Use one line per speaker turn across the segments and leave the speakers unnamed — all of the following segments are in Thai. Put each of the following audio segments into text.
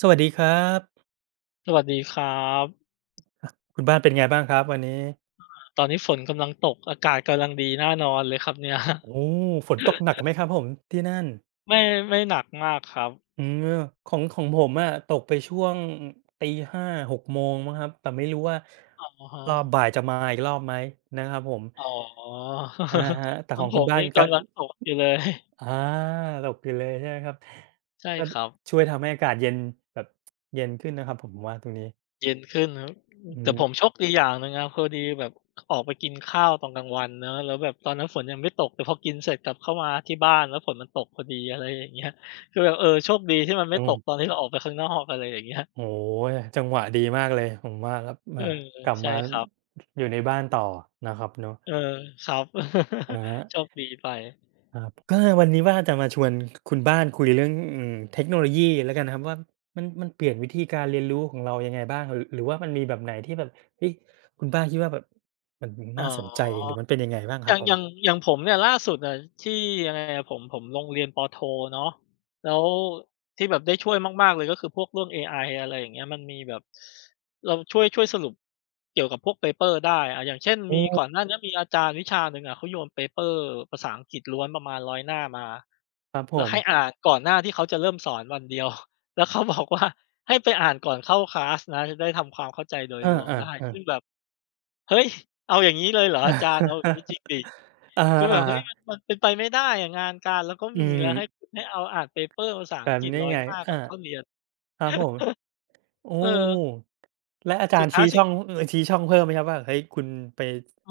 สวัสดีครับ
สวัสดีครับ
คุณบ้านเป็นไงบ้างครับวันนี้
ตอนนี้ฝนกำลังตกอากาศกำลังดีน่านอนเลยครับเนี่ย
โอ้โฮฝนตกหนักไหมครับผมที่นั่น
ไม่ไม่หนักมากครับ
อืมของผมอะตกไปช่วง5าห6โมงมั้งครับแต่ไม่รู้ว่า
อะฮ
รอบบ่า
ะ
ยจะมาอีกรอบไหมนะครับผม
อ๋อ
อะ ฮะแต่
ทา
ข
ง
อง
ผ
คุณ
ม
บ้าน
นี่
ก็
กำลังตกอยู่เลย
อาตกอยู่เลยใช่ไหมครับ
ใช่
ก็
ครับ
ช่วยทำให้อากาศเย็นแบบเย็นขึ้นนะครับผมว่าตรงนี้
เย็นขึ้นครับ
อื
แต่
ม
ผมโชคดีอย่างหนึ่งนะพอดีแบบออกไปกินข้าวตอนกลางวันเนอะแล้วแบบตอนนั้นฝนยังไม่ตกแต่พอกินเสร็จกลับเข้ามาที่บ้านแล้วฝนมันตกพอดีอะไรอย่างเงี้ยคือแบบเออโชคดีที่มันไม่
โอ้
ตกตอนที่เราออกไปข้างนอกอะไรอย่างเงี้ย
โอ้โฮจังหวะดีมากเลยผมว่าครับ
เออ
กลับ
ใช่
มา
ครับ
อยู่ในบ้านต่อนะครับเนาะ
เออครับ
อา
โชคดีไป
ครับก็วันนี้ว่าจะมาชวนคุณบ้านคุยเรื่องเทคโนโลยีแล้วกันนะครับว่ามันเปลี่ยนวิธีการเรียนรู้ของเรายังไงบ้างหรือว่ามันมีแบบไหนที่แบบเฮ้ยคุณบ้านคิดว่าแบบมัน
อ๋
น่าสนใจ
อ
หรือมันเป็นยังไงบ้างค
อ
รับ
ย่าง
ผ
อ
ม
ย่างอย่างผมเนี่ยล่าสุดอะที่ยังไงอะผมลงเรียนปโทเนาะแล้วที่แบบได้ช่วยมากๆเลยก็คือพวกเรื่องเอไออะไรอย่างเงี้ยมันมีแบบเราช่วยสรุปเกี่ยวกับพวกเพเปอร์ได้อะอย่างเช่น
โอ้
มีก่อนหน้าเนี้ยมีอาจารย์วิชาหนึ่งอะเขาโยนเพเปอร์ภาษาอังกฤษล้วนประมาณ100หน้ามา
ครับผ
แล้วให้
ม
อ่านก่อนหน้าที่เขาจะเริ่มสอนวันเดียว แล้วเขาบอกว่าให้ไปอ่านก่อนเข้าคลาสนะจะได้ทำความเข้าใจโดย
เอ
รวมได้
อ
ซึ่งแบ
ๆ
บเฮ้ยเอาอย่างงี้เลยเหรออาจารย์เอาอย่าง
ๆ
งี้จริงสิ
อ
คือแบบ
า
เฮ้
ๆ
ยมันเป็นไปไม่ได้อะงานการเราก็
อื
มี
ม
แล้วให้คุณให้เอาอ่านเปเปอร์ภาษา
แบ
อัง
บ
กฤษ
นี้
1อย
ไง
หน้าก่อ
อา
นเข้าเรียน
ครับผม โอ้
เออ
แล้วอาจา
สุ
ร
ด
ย์
ท้ายสิ่ง
ชี้ช่องเพิ่มไหมครับว่าเฮ้ยคุณไป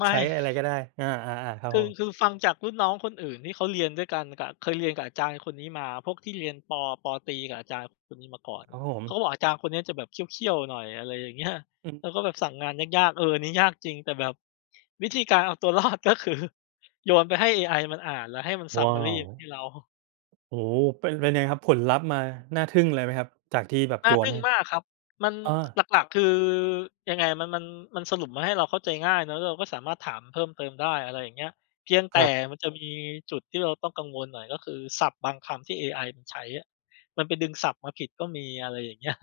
ไม่
ใช้อะไรก็ได้อาๆๆครับ
คื
ผ
อคื
ม
อฟังจากรุ่นน้องคนอื่นที่เขาเรียนด้วยกันกับเคยเรียนกับอาจารย์คนนี้มาพวกที่เรียนปตรีกับอาจารย์คนนี้มาก่อน
ครั
น่ะ
บผม
เขาก็บอกอาจารย์คนเนี้ยจะแบบเคี่ยวๆหน่อยอะไรอย่างเงี้ย
อืม
แล้วก็แบบสั่งงานยากๆเอออันนี้ยากจริงแต่แบบวิธีการเอาตัวรอดก็คือ โยนไปให้เอไอมันอ่านแล้วให้มัน
ว้า
summary
ว
มาให้เรา
โอ้โฮเป็นไงครับผลลัพธ์มาน่าทึ่งเลยไหมครับจากที่แบบ
น่า
โยน
ทึ่ง
ให้
มากครับมัน
อา
หลักๆคือยังไงมันสรุปมาให้เราเข้าใจง่ายเนาะเราก็สามารถถามเพิ่มเติมได้อะไรอย่างเงี้ยเพียง
ค
แต่
รับ
มันจะมีจุดที่เราต้องกังวลหน่อยก็คือศัพท์บางคำที่เอไอมันใช้อะมันไปดึงศัพท์มาผิดก็มีอะไรอย่างเงี้ย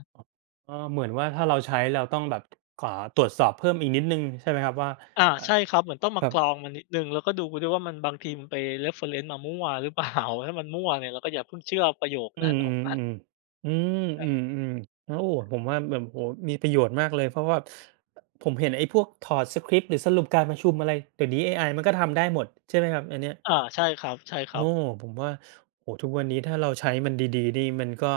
เออเหมือนว่าถ้าเราใช้เราต้องแบบขอตรวจสอบเพิ่มอีกนิดหนึ่งใช่ไหมครับว่า
อา
อะ
ใช่ครับเหมือนต้อง
ค
มา
รั
ก
บ
รองมันนิดหนึ่งแล้วก็ดูด้วยว่ามันบางทีมันไป reference มามั่วหรือเปล่า ถ้ามันมั่วเนี่ยเราก็อย่าเพิ่งเชื่อประโยค
อื
นั้นข
ม
องมัน
ๆๆอืมอืมๆแล้วโอ้ผมว่าแบบโอ้โฮมีประโยชน์มากเลยเพราะว่าผมเห็นไอ้พวกถอดสคริปต์หรือสรุปการประชุมอะไรเดี๋ยวนี้เอไอมันก็ทำได้หมดใช่ไหมครับอันเนี้ย
อาใช่คร
โอ้
ับๆ
ผมว่าโอ้โฮทุกวันนี้ถ้าเราใช้มันดีๆนี่มันก็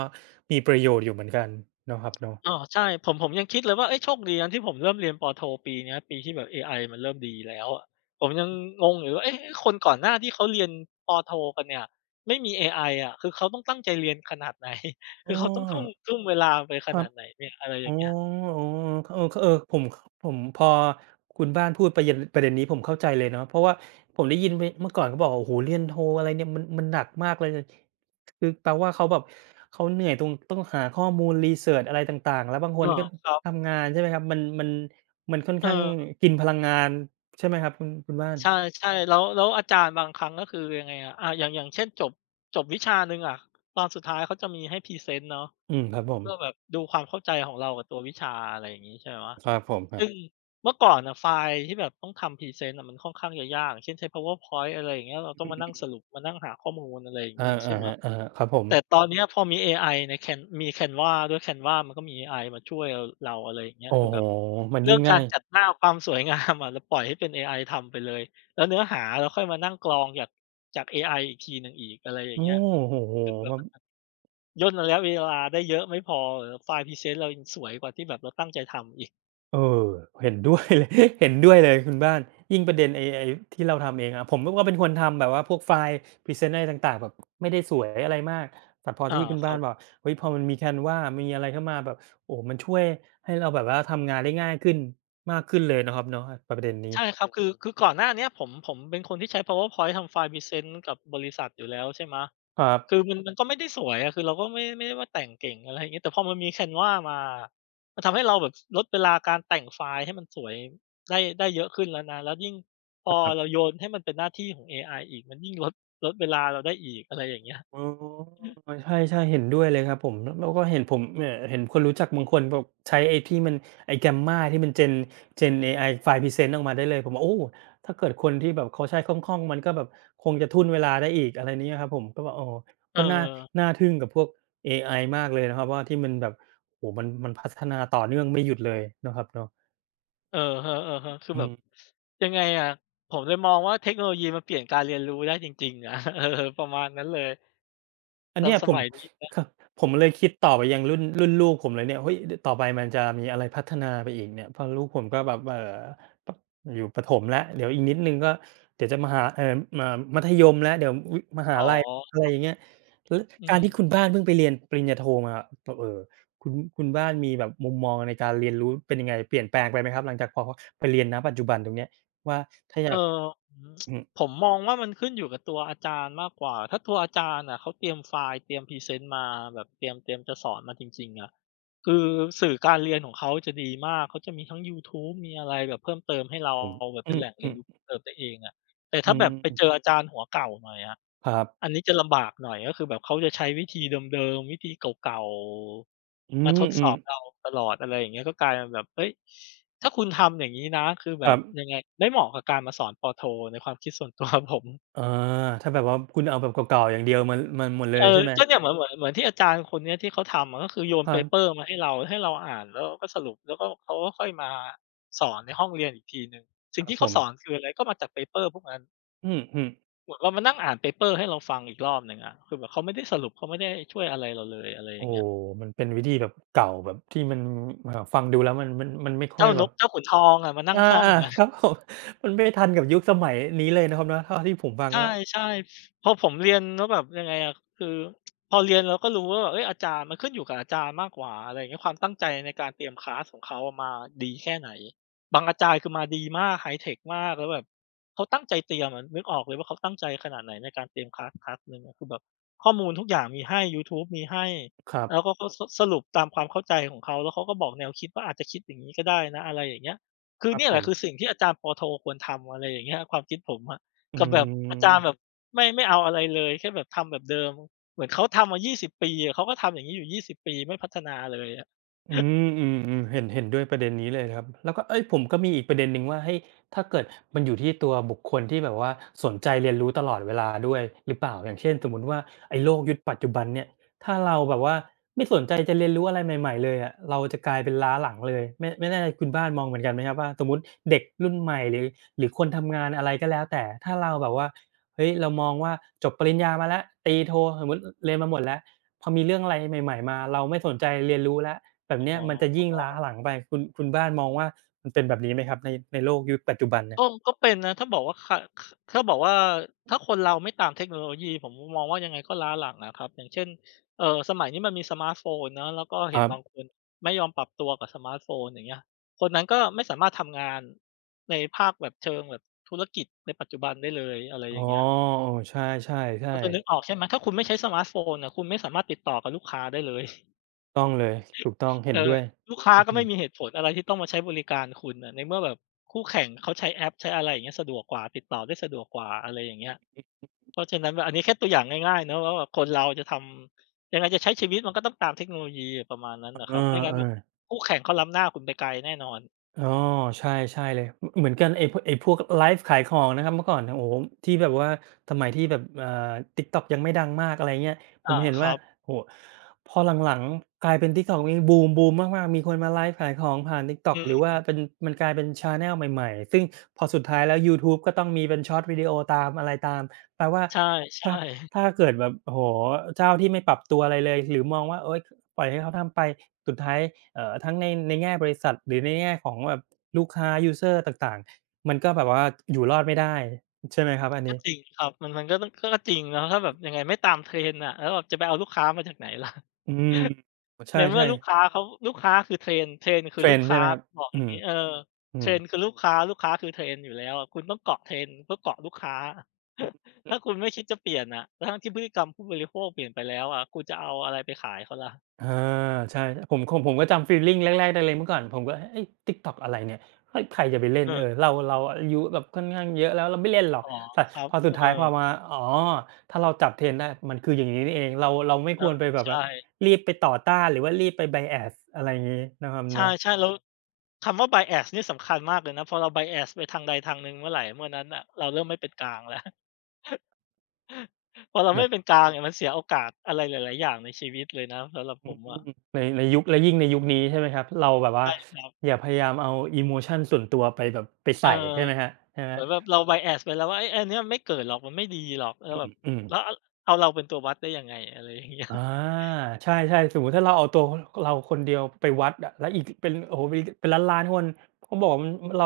มีประโยชน์อยู่เหมือนกันเนาะครับเนาะ
อ้อใช่ผมยังคิดเลยว่าเฮ้ยโชคดีนะที่ผมเริ่มเรียนปโทปีเนี้ยปีที่แบบเอไอมันเริ่มดีแล้วอะผมยังงงอยู่ว่าเอ๊ะคนก่อนหน้าที่เขาเรียนปโทกันเนี่ยไม่มีเอไออะคือเขาต้องตั้งใจเรียนขนาดไหน คื
อ้
อ
อ
เขาต้องทุ่มเวลาไปข
ครั
นา
บ
ดไหนเนี่ยอะไรอ
อ๋อ
ย่างเงี้ย
อ๋อเออเออผมพอคุณบ้านพูดประเด็นนี้ผมเข้าใจเลยเนาะเพราะว่าผมได้ยินไปเมื่อก่อนเขาบอกว่าโอ้โฮเรียนโทอะไรเนี่ยมันหนักมากเลยคือแปลว่าเขาแบบเขาเหนื่อยตรงต้องหาข้อมูลรีเซิร์ชอะไรต่างๆแล้วบางคน
อ้อ
ก็
ครับ
ทำงานใช่ไหมครับมันค่อน
เอ
ข้าง
อ
กินพลังงานใช่ไหมครับคุณบ้าน
ใช่ๆแล้วอาจารย์บางครั้งก็คือยังไงอะอาอย่างเช่นจบวิชาหนึ่งอะตอนสุดท้ายเขาจะมีให้พรีเซนต์เนาะ
อืมครับผม
เพื่อแบบดูความเข้าใจของเรากับตัววิชาอะไรอย่างงี้ใช่ไหม
ครับผม
ซึ่งเมื่อก่อนน่ะไฟล์ที่แบบต้องทำพรีเซนต์อะมันค่อนข้างจะยากอย่างเช่นใช้ PowerPoint อะไรอย่างเงี้ยเราต้อ
อื
งมานั่ง
ม
สรุปมานั่งหาข้อมูลอะไรอย่างงี้อีกใช่
อะ
ไหม
ฮะๆครับผม
แต่ตอนเนี้ยพอมีเอไอใน Can มี Canva ด้วย Canva มันก็มีเอไอมาช่วยเราอะไรอย่างเงี้ย
โอ้
คือ
โฮ
แบบ
มัน
เรื่
ยิ่
อง
ง
กา
ง่า
ร
ย
จัดหน้าความสวยงาม อะเราปล่อยให้เป็นเอไอทำไปเลยแล้วเนื้อหาเราค่อยมานั่งกรองจากเอไออีกทีหนึ่งอีกอะไรอย่าง
โอ้
เงี้ย
โอ้โฮ
ซึ่งแบ
แบ
บ
บ
ย่นระยะเวลาได้เยอะไม่พอไฟล์พรีเซนต์เรายังสวยกว่าที่แบบเราตั้งใจทำอีก
เออเห็นด้วยเลย เห็นด้วยเลยคุณบ้านยิ่งประเด็นไอ้ที่เราทำเองอะผมก็เป็นคนทำแบบว่าพวกไฟล์พรีเซนต์อะไรต่างๆแบบไม่ได้สวยอะไรมากแต่พอ
อา
ที่คุณ
ค
บ้า
รั
น
บ
บอกเฮ้ยพอมันมี Canva มีอะไรเข้ามาแบบโอ้โมันช่วยให้เราแบบว่าทำงานได้ง่ายขึ้นมากขึ้นเลยเนาะครับเนาะประเด็นนี้
ใช่ครับคือก่อนหน้าเนี้ยผมเป็นคนที่ใช้ PowerPoint ทำไฟล์พรีเซนต์กับบริษัทอยู่แล้วใช่ไหม
ครับ
คือมันก็ไม่ได้สวยอะคือเราก็ไม่ได้ว่าแต่งเก่งอะไรอย่างงี้แต่พอมันมี Canva มาอะมันทำให้เราแบบลดเวลาการแต่งไฟล์ให้มันสวยได้เยอะขึ้นแล้วนะแล้วยิ่งพอเราโยนให้มันเป็นหน้าที่ของเอไออีกมันยิ่งลดเวลาเราได้อีกอะไรอย่างเงี้ย
อ๋อใช่ๆเห็นด้วยเลยครับผมแล้วก็เห็นผมเนี่ยเห็นคนรู้จักบางคนแบบใช้ไอ้ Gamma ที่มัน Gen เอไอ File p r e s นต์ออกมาได้เลยผมว่าโอ้ถ้าเกิดคนที่แบบเขาใช้คล่องๆมันก็แบบคงจะทุ่นเวลาได้อีกอะไรเนี้ยครับผมก็แบบอ๋อ
เออ
ก็น่าทึ่งกับพวกเอไอมากเลยนะครับว่าที่มันแบบโอ้โฮมันพัฒนาต่อเนื่องไม่หยุดเลยเนาะครับเนาะ
อะฮะๆคือ
อื
แบบ
ม
ยังไงอะผมเลยมองว่าเทคโนโลยีมันเปลี่ยนการเรียนรู้ได้จริงๆอะ เออประมาณนั้นเลย
อัน
แล้ว
เนี้ย
ส
ผม
มัยนี้
ครับผมเลยคิดต่อไปยังรุ่นลูกผมเลยเนี่ยเฮ้ยต่อไปมันจะมีอะไรพัฒนาไปอีกเนี่ยเพราะลูกผมก็แบบปอยู่ประถมแล้วเดี๋ยวอีกนิดหนึ่งก็เดี๋ยวจะมหาเอ่อมามัธยมแล้วเดี๋ยวอุ๊ยมหา
อ๋อ
ลัยอะไรอย่างเงี้ยแล้ว
อื
การ
ม
ที่คุณบ้านเพิ่งไปเรียนปริญญาโทมาแบบคุณคุณบ้านมีแบบมุมมองในการเรียนรู้เป็นยังไงเปลี่ยนแปลงไปไหมครับหลังจากพอไปเรียนณปัจจุบันตรงเนี้ยว่าถ้าอยาก
เอ่ออืม
อืม
ผมมองว่ามันขึ้นอยู่กับตัวอาจารย์มากกว่าถ้าตัวอาจารย์อะเขาเตรียมไฟล์เตรียมพรีเซนต์มาแบบเตรียมจะสอนมาจริงๆอะคือสื่อการเรียนของเขาจะดีมากเขาจะมีทั้งยูทูบมีอะไรแบบเพิ่มเติมให้เรา
ผม
แบบ
อ
เป็นแหล่งเรี
ื
ยน
ม
รู้เพิ่
ๆ
มเติมได้เองอะแต่
อื
ถ้าแบบ
ม
ไปเจออาจารย์หัวเก่าหน่อยอะ
ครับ
อันนี้จะลำบากหน่อยก็คือแบบเขาจะใช้วิธีเดิมๆวิธีเก่า
อื
ๆมาทดสอ
ม
บเรา
ๆ
ตลอดอะไรอย่างเงี้ยก็กลายเป็นแบบเฮ้ยถ้าคุณทำอย่างงี้นะคือแบ
ครั
บยัง
บ
ไงไม่เหมาะกับการมาสอนปโทในความคิดส่วนตัวผม
อาถ้าแบบว่าคุณเอาแบบเก่าๆอย่างเดียวมันหมดเล
เอ
ย
อ
ใช่ไหม
ก็เนี่ยเหมือนที่อาจารย์คนเนี้ยที่เขาทำอะก็คือโยน
ค
เพ
รั
เปอ
บ
ร์มาให้เราให้เราอ่านแล้วเราก็สรุปแล้วก็เขาก็ค่อยมาสอนในห้องเรียนอีกทีหนึ่ง
ค
สิ่ง
รับ
ที่
ผ
เขาสอน
ม
คืออะไรก็มาจากเพเปอร์พวกนั้น
อืมๆ
เหมือนเรามานั่งอ่านเพเปอร์ให้เราฟังอีกรอบหนึ่งอะคือแบบเขาไม่ได้สรุปเขาไม่ได้ช่วยอะไรเราเลยอะไรอ
โอ้
ย่างเงี้
โฮ
ย
มันเป็นวิธีแบบเก่าแบบที่มันฟังดูแล้วมันไม่ค่อย
เจ้าน
แบบ
กเจ้าขุนทองอะมานั่
อ
งท่อง
า
ไง
ๆครับผม มันไม่ทันกับยุคสมัยนี้เลยนะครับเนาะเท่าที่ผมฟัง
ใ
แล้ว
ช่ๆพอผมเรียนแล้วแบบยังไงอะคือพอเรียนเราก็รู้ว่าแบบเฮ้ยอาจารย์มันขึ้นอยู่กับอาจารย์มากกว่าอะไรอย่างเงี้ยความตั้งใจในการเตรียมคลาสของเขาอะมาดีแค่ไหนบางอาจารย์คือมาดีมากไฮเทคมากแล้วแบบเขาตั้งใจเตรียมอะนึกออกเลยว่าเขาตั้งใจขนาดไหนในการเตรียมคลาสคลาสหนึ่งอะคือแบบข้อมูลทุกอย่างมีให้ยูทูบมีให้
ครับ
แล้วก็เขาสสรุปตามความเข้าใจของเขาแล้วเขาก็บอกแนวคิดว่าอาจจะคิดอย่างงี้ก็ได้นะอะไรอย่างเงี้ยคื
ค
อ
รับ
เนี่ย
ผ
แหละ
ม
คือสิ่งที่อาจารย์ปโทควรทำอะไรอย่างเงี้ยความคิดผมอะ
อื
กับแบบอาจารย์แบบ
ม
ไม่เอาอะไรเลยแค่แบบทำแบบเดิมเหมือนเขาทำมา20ปีอะเขาก็ทำอย่างงี้อยู่ 20 ปีไม่พัฒนาเลยอะ
อืเห็นด้วยประเด็นนี้เลยครับแล้วก็เอ้ยผมก็มีอีกประเด็นหนึ่งว่าให้ยถ้าเกิดมันอยู่ที่ตัวบุคคลที่แบบว่าสนใจเรียนรู้ตลอดเวลาด้วยหรือเปล่าอย่างเช่นสมมุติว่าไอ้โลกยุคปัจจุบันเนี่ยถ้าเราแบบว่าไม่สนใจจะเรียนรู้อะไรใหม่ๆเลยอะเราจะกลายเป็นล้าหลังเลยไม่แน่ใจคุณบ้านมองเหมือนกันไหมครับว่าสมมติเด็กรุ่นใหม่หรือคนทำงานอะไรก็แล้วแต่ถ้าเราแบบว่าเฮ้ยเรามองว่าจบปริญญามาแล้วตีโทสมมติเรียนมาหมดแล้วพอมีเรื่องอะไรใหม่ๆมาเราไม่สนใจเรียนรู้แล้ว แบบ
อ๋
เนี้ยมันจะ
อ
ยิ่งล้าหลังไปคุณบ้านมองว่ามันเป็นแบบนี้ไหมครับในโลกยุคปัจจุบันเนี่ย
ก็เป็นนะถ้าบอกว่าขขถ้าบอกว่าถ้าคนเราไม่ตามเทคโนโลยีผมมองว่ายังไงก็ล้าหลังอะครับอย่างเช่นสมัยนี้มันมีสมาร์ตโฟนเนาะแล้วก็
ค
เห็น
รับ
บางคนไม่ยอมปรับตัวกับสมาร์ตโฟนอย่างเงี้ยคนนั้นก็ไม่สามารถทำงานในภาคแบบเชิงแบบธุรกิจในปัจจุบันได้เลยอะไร
อ๋
อ
อ
ย่างเงี้ย
เออใช่
พอจะนึกออกใช่ไหมถ้าคุณไม่ใช้สมาร์ตโฟนน่ะคุณไม่สามารถติดต่อกับลูกค้าได้เลย
ๆๆต้องเลยถูกต้องเห็
เอ
น
อ
ด้วย
ลูกค้า
ครับ
ก็
ผ
ไม่มีเห
ม
ตุผลอะไรที่ต้องมาใช้บริการคุณน่ะในเมื่อแบบคู่แข่งเขาใช้แอปใช้อะไรอย่างเงี้ยสะดวกกว่าติดต่อได้สะดวกกว่าอะไรอย่างเงี้ยเพราะฉะนั้นแบบอันนี้แค่ตัวอย่างง่ายๆเนาะว่าแบบคนเราจะทำยังไงจะใช้ชีวิตมันก็ต้องตามเทคโนโลยีประมาณนั้นน่ะ
เอ
ค
อ
รับไม่งั้นแบบ
ๆ
คู่แข่งเขาล้ำหน้าคุณไปไกลแน่นอน
อ๋อใช่ใช่เลยเหมือนกันไอ้พวกไลฟ์ขายของนะครับเมื่อก่อนโอ้โฮที่แบบว่าสมัยที่แบบTikTok ยังไม่ดังมากอะไรเงี้ยผม
อา
เห็น
ค
ว่า
รับ
โอ้โฮพอหลังๆกลายเป็น TikTok นี่บูมบูมมากๆมีคนมาไลฟ์ขายของผ่าน
อื
TikTok หรือ
ม
ว่าเป็นมันกลายเป็นชาแนลใหม่ๆซึ่งพอสุดท้ายแล้วยูทูบก็ต้องมีเป็น Short วิดีโอตามอะไรตามแปลว่า
ใช่
ถ้าถ้าเกิดแบบโอ้โฮเจ้าที่ไม่ปรับตัวอะไรเลยหรือมองว่าโอ๊ย ปล่อยให้เขาทำไป สุดท้ายทั้งในแง่บริษัทหรือในแง่ของแบบลูกค้ายูสเซอร์ต่างๆ มันก็แบบว่าอยู่รอดไม่ได้ใช่ไหมครับอัน
ๆก็
นี้
จริงครับมันก็ต้องก็จริงเนาะถ้าแบบยังไงไม่ตาม Trend น่ะแล้วแบบจะไปเอาลูกค้ามาจากไหนล่ะ
อืมใช
ในเมื่อ
่
ลูกค้า
ๆ
เขาลูกค้าคือเทรนเทรนคื
เท
อ
ร
ลูก
นด์ใช่
ค้า
ไหมครับ
บอกอ
อื
ย่าง
ม
งี้เออ
อื
เทร
ม
นคือลูกค้าลูกค้าคือเทรนอยู่แล้วอะคุณต้องเกาะเทรนเพื่อเกาะลูกค้า ถ้าคุณไม่คิดจะเปลี่ยนอะทั้งๆที่พฤติกรรมผู้บริโภคเปลี่ยนไปแล้วอะคุณจะเอาอะไรไปขายเขาล่ะ
อาใช่ผมของผมก็จำฟีลลิงแรกๆได้เลยเมื่อก่อนผมก็เฮ้ย TikTok อะไรเนี่ยเฮ้ยใครจะไปเล่
เอ
นเออ
อ
เราอายุแบบค่อนข้างเยอะแล้วเราไม่เล่นหรอก
อ๋อ
แต่
ครับ
พอสุ
เอ
ด
อ
ท้ายพอมาอ๋อถ้าเราจับ trend ได้มันคืออย่างงี้นี่เองเราไม่
เอ
ค
อ
วรไปแบบว่า
ใช่
รีบไปต่อต้านหรือว่ารีบไป bias อะไรอย่างงี้นะครับ
ใช
เนาะ
่ๆแล้วคำว่า bias นี่สำคัญมากเลยนะพอเรา bias ไปทางใดทางหนึ่งเมื่อไหรเมื่อนั้นน่ะเราเริ่มไม่เป็นกลางแล้ว พอเราไม่
แบบ
เป็นกลางเนี่ยมันเสียโอกาสอะไรหลายๆอย่างในชีวิตเลยนะสำหรับ
อื
ผมอะ
มในยุคและยิ่งในยุคนี้ใช่ไหมครับเราแบบว่า
ใช่ครับ
อย่าพยายามเอา emotion ส่วนตัวไปแบบไป
เออ
ใส่ใช่ไหมครับใช่ไหม
เหมือนแบบเรา bias ไปแล้วว่าเฮ้ยอันเนี้ยไม่เกิดหรอกมันไม่ดีหรอกแล้วแบบ
อืม
แล้วเอาเราเป็นตัววัดได้ยังไงอะไรอย่างเงี้ย
อาใช่ๆสมมุติถ้าเราเอาตัวเราคนเดียวไปวัดอะแล้วอีกเป็นโอ้โฮมีเป็นล้านๆคนเขาบอกว่ามันเรา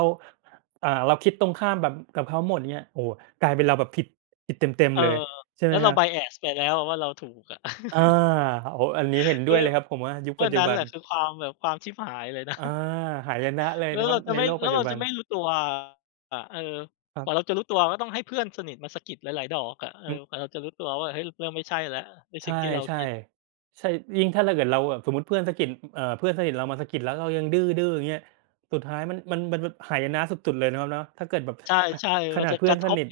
เราคิดตรงข้ามแบบกับเขาหมดเงี้ยโอ้โฮกลายเป็นเราแบบผิดเต็ม
เออ
ๆเลยใช่ไห
แล้
ม
ว
ค
เรา
รับ
bias ไปแล้วอะว่าเราถูกอะ
อา โอ้โฮอันนี้เห็น
เอ
ด้วย
อ
เลยครับผมว่ายุค
เพา
ปั
อ
จ
น
จุ
นั้น
บั
แห
น
ละคือความแบบความชิบหายเลยนะ
อาหายนะเล ย
แล้ว
นะครั
เรา
บ
จะ
ใน
ไม่
โลก
แล้
ปั
ว
จจุ
เรา
บั
จะ
น
ไม่รู้ตัวอะเออ
ค
ก
รั
ว่าเราจะ
บ
รู้ตัวก็ต้องให้เพื่อนสนิทมาสะกิดหลายๆดอกอะเออกว่าเราจะรู้ตัวว่าเฮ้ยเริ่มไม่ใช่แล้วในสิ่
ใช่
งที่เรา
ใช่
คิด
ใช่ยิ่งถ้าเกิดเราแบบสมมุติเพื่อนสะกิดเพื่อนสนิทเรามาสะกิดแล้วเรายังดื้อๆอย่างเงี้ยสุดท้ายมันแบบหายนะสุดๆเลยนะครับเนาะถ้าเกิดแบบ ข
ใช่
ข
ๆมัน
นาด
จะก
เพื่อน
ระท
ส
บ
นิท
เ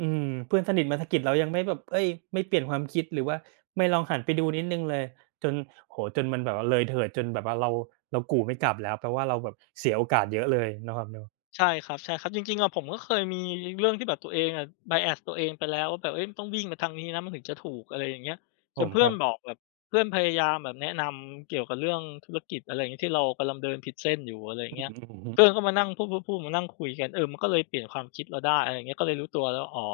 อืมเพื่อนสนิทมาสะกิดเรายังไม่แบบเฮ้ยไม่เปลี่ยนความคิดหรือว่าไม่ลองหันไปดูนิดหนึ่งเลยจนโอ้โฮจนมันแบบว่าเลยเถิดจนแบบว่าเรากู่ไม่กลับแล้วแปลว่าเราแบบเสียโอกาสเยอะเลยนะครับเนาะ
ใช่ครับใช่ครับจริงๆอะผมก็เคยมีเรื่องที่แบบตัวเองอะ bias ตัวเองไปแล้วว่าแบบเฮ้ยมันต้องวิ่งมาทางนี้นะมันถึงจะถูกอะไรอย่างเงี้ย
ผ
จน
ม
เพื่
ค
อน
รับ
บอกแบบเพื่อนพยายามแบบแนะนำเกี่ยวกับเรื่องธุรกิจอะไรอย่างเงี้ยที่เรากำลังเดินผิดเส้นอยู่อะไรอย่าง
อือ
เงี้ย
อือฮึ
เพื่อนก็มานั่งพูดๆๆมานั่งคุยกันเออมันก็เลยเปลี่ยนความคิดเราได้อะไรอย่างเงี้ยก็เลยรู้ตัวแล้วอ๋อ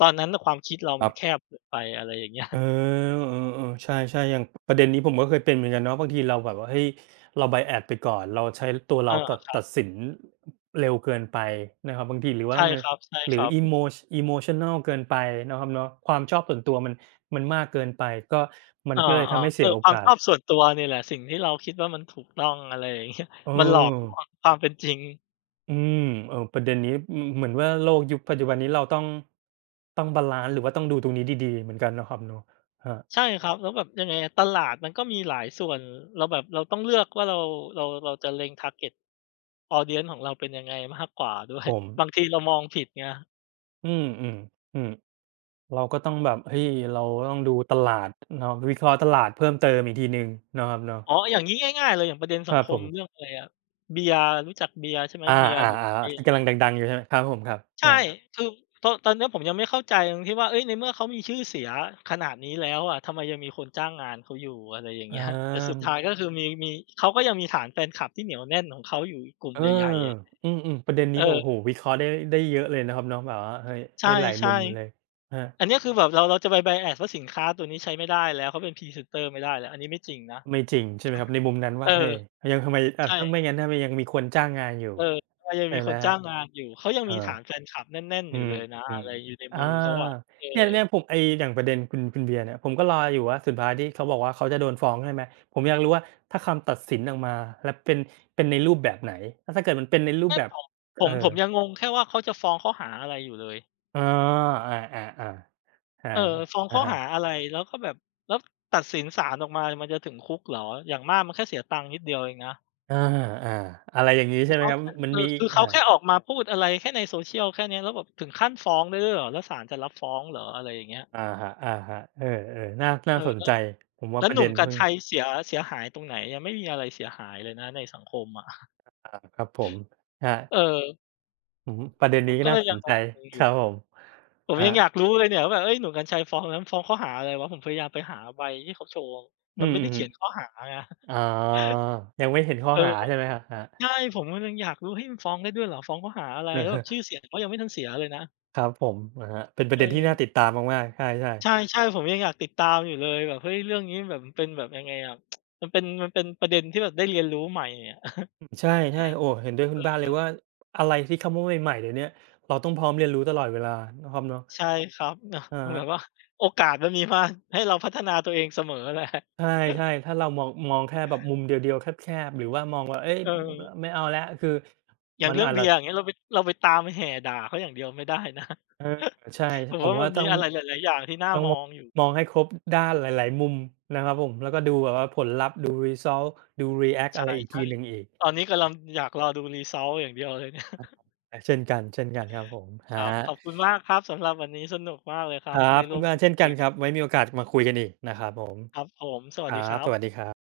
ตอนนั้นน่ะความคิดเรา
ค
มั
รั
นแค
บ
บเกินไปอะไรอย่างเงี้ย
เออ เออๆใช่ๆอย่างประเด็นนี้ผมก็เคยเป็นเหมือนกันเนาะบางทีเราแบบว่าเฮ้ยเรา bias ไปก่อน เราใช้ตัว
เออ
เราตัดสินเร็วเกินไปนะครับบางทีหรือว่า
ใช่
มัน
ครับใช่
หรื
ค
อ
รับ
Emotional เกินไปเนาะครับเนาะความชอบส่วนตัวมันมากเกินไปก็มัน
อา
ก็เลยทำให้
ๆเอ
เสี
อ
ยโอ
ความ
กา
ชอบ
ส
ส่วนตัวนี่แหละสิ่งที่เราคิดว่ามันถูกต้องอะไรอย่างเงี้ย
เออ
มันหลอกลวงความเป็นจริง
อืมเออประเด็นนี้อืมเหมือนว่าโลกยุคปัจจุบันนี้เราต้อง ต้องบาลันซ์หรือว่าต้องดูตรงนี้ดีๆ เหมือนกันเนาะครับเนาะครับ
ใช่ครับแล้วแบบยังไงอะตลาดมันก็มีหลายส่วนเราแบบเราต้องเลือกว่าเราเราจะเล็ง target audience ของเราเป็นยังไงมากกว่าด้วย
ผม
บางทีเรามองผิดไง
อืมๆอืม เราก็ต้องแบบเฮ้ยเราต้องดูตลาดเนาะวิเคราะห์ตลาดเพิ่มเติมอีกทีหนึ่งเนาะครับเนาะ
อ๋ออย่างงี้ง่ายๆเลยอย่างประเด็น
ค
สัง
รั
ค
บผ
มเรื่อ
ม
งอะไรอะเบียร์รู้จักเบียร์ใช่ไหม
อา
เบียร์หรือไว
ๆๆที่
น์
กำลังดังๆอยู่ใช่ไหมครับผมครับใช่
ใช่คือตอนเนี้ยผมยังไม่เข้าใจตรงที่ว่าเฮ้ยในเมื่อเขามีชื่อเสียขนาดนี้แล้วอะทำไมยังมีคนจ้างงานเขาอยู่อะไรอย่าง
อ
เงี้ยแต่สุด
า
ท้ายก็คือมีเขาก็ยังมีฐานแฟนคลับที่เหนียวแน่นของเขาอยู่อีกกลุ่ม
เออ
ใหญ่ๆอะ
อืๆประเด็นนี้แบบโอ้โฮ
เออ
วิเคราะห์ได้เยอะเลยนะครับเนาะแบบว่าเฮ้ย
ใ
ได้หลายมุ
ช่
มเลยครั
ๆ อั
บ
นเนี้ยคือแบบเราจะไป bias ว่าสินค้าตัวนี้ใช้ไม่ได้แล้วเขาเป็นพรีเซนเตอร์ไม่ได้แล้วอันนี้ไม่จริงนะ
ไม่จริงใช่ไหมครับในมุมนั้น
เอ
ว่าเฮ้
อ
ยยังทำไม
ใช่
ถ้าไม่งั้นถ้ามันยังมีคนจ้างงานอยู่
เออเรายัง
ใช่
มีค
ไหม
น
ครับ
จ้างงานอยู่เขายัง
เออ
มีฐานแฟนคลับแน่นๆ
อื
อยู่
ม
เลยนะ
อื
อะ
ม
ไรอยู่ใน
อา
มือเขาอะเออ
เนี่ยผมไอ้อย่างประเด็นคุณเบียร์เนี่ยผมก็รออยู่ว่าสุดท้ายที่เขาบอกว่าเขาจะโดนฟ้องใช่ไหมผมอยากรู้ว่าถ้าคำตัดสินออกมาแล้วเป็นในรูปแบบไหนแล้วถ้าเกิดมันเป็นในรูป
ไม่
แบบ
ผมผ
เอ
ม
อ
ผมยังงงแค่ว่าเขาจะฟ้องข้อหาอะไรอยู่เลย
อ๋ออาๆๆอา
เออฟ้อง
อะ
ข้อ
ฮะ
หาอะไรแล้วก็แบบแล้วตัดสินศาลออกมามันจะถึงคุกเหรออย่างมากมันแค่เสียตังค์นิดเดียวเองนะ
อาๆอะไรอย่างงี้
คื
ใช่
อ
ไหม
เขา
ครับ
แค่
มัน
เออ
มี
คือเขาแค่
อา
ออกมาพูดอะไรแค่ใน social แค่เนี้ยแล้วแบบถึงขั้นฟ้องได้ด้วยเหรอแล้วศาลจะรับฟ้องเหรออะไรอย่างเงี้ย
อะฮะๆเออๆน่า
เออ
สนใจผมว่า
แล้ว
ประ
ห
เด็
นุ่ม
น
กรร
เพิ่ง
ชัยเสียหายตรงไหนยังไม่มีอะไรเสียหายเลยนะในสังคมอะ
อาครับผมครั
เอ
บ
อ
อือฮึประเด็น
ผ
นี้
ม
ก็
ก็เล
น่า
ย
ส
ยั
น
งง
ใจ
งๆอ
ค
ยู่
รับผม
ผ
ค
ม
รั
ยังอยาก
บ
รู้เลยเนี่ยว่าแบบเฮ้ยหนุ่มกรรชัยฟ้องนั้นฟ้องข้อหาอะไรวะผมพยายามไปหาใบที่เขาโชว์มั
อื
นไม่ได้เขี
อ
ยนข้
ๆ
อหาไง
อ๋อยังไม่เห็นข้อ
เออ
หาใช่ไหมครับครับ
ใช่ผมก็ยังอยากรู้เฮ้ยมันฟ้องได้ด้วยเหรอฟ้องข้อหาอะไร
อ
แล้
อ
ว
ฮ
แบบ ชื่อเสียงเขายังไม่ทันเสียเลยนะ
ครับผมอะฮะเป็นประ
เอ
เด็นที่น่าติด
อ
ตามมากๆใช่
ใ
ๆ
ช่ๆผมยังอยากติดตามอยู่เลยแบบเฮ้ยเรื่องนี้แบบมันเป็นแบบยังไงอะมันเป็นประเด็นที่แบบได้เรียนรู้ใหม่อะ
อืมใช่ๆโอ้เห็นด้วยคุณบ้านเลยว่าอะไรที่เข้ามาใหม่ๆเดี๋ยวเนี้ยเราต้องพร้อมเรียนรู้ตลอดเวลานะครับเนาะ
ใช่ครับ เนาะ
อะ
แบ
ฮะ
บว่าโอกาสมันมีมาให้เราพัฒนาตัวเองเสมอแหละ
ใช่ๆถ้าเรามองแค่แบบมุมเดียวๆแคบๆหรือว่ามองว่าเฮ้ย
เออ
ไม่เอาแล้วคือ
อย่าง
มัน
เรื่อง
อาจ
เบี
จะ
ยร์อย่างเงี้ยเราไปตามแห่ด่าเขาอย่างเดียวไม่ได้นะ
เออใช่
ผม
ผม
ว่ามั
ว่า
นมี
ต้อง
อะไรหลายๆอย่างที่น่า
ต้อง
ม
ม
องอยู่
มองให้ครบด้านหลายๆมุมนะครับผมแล้วก็ดูแบบว่าผลลัพธ์ดู result ดูรีแอ็กต์อะ
ใช่
ไรอีกทีหนึ่งอีก
ๆตอนนี้กำลังอยากรอดู result อย่างเดียวเลยเนี่ย
อะเช่นกันเช่นกันครับผ มค
ครั
รั
บข
บ
อบคุณมากครับสำหรับวันนี้สนุกมากเลยครั
คะค
บที่
รับ
ได้ร่
คุ
ว
ณ
ม
บ้า
พู
น
ด
เช่น
คุ
กั
ย
นค
กัน
รับไว้มีโอกาสมาคุยกันอีกนะครับผม
ครับผมสวั
ค
สดี
รั
ค
บ
รับ
สวัสดีครับ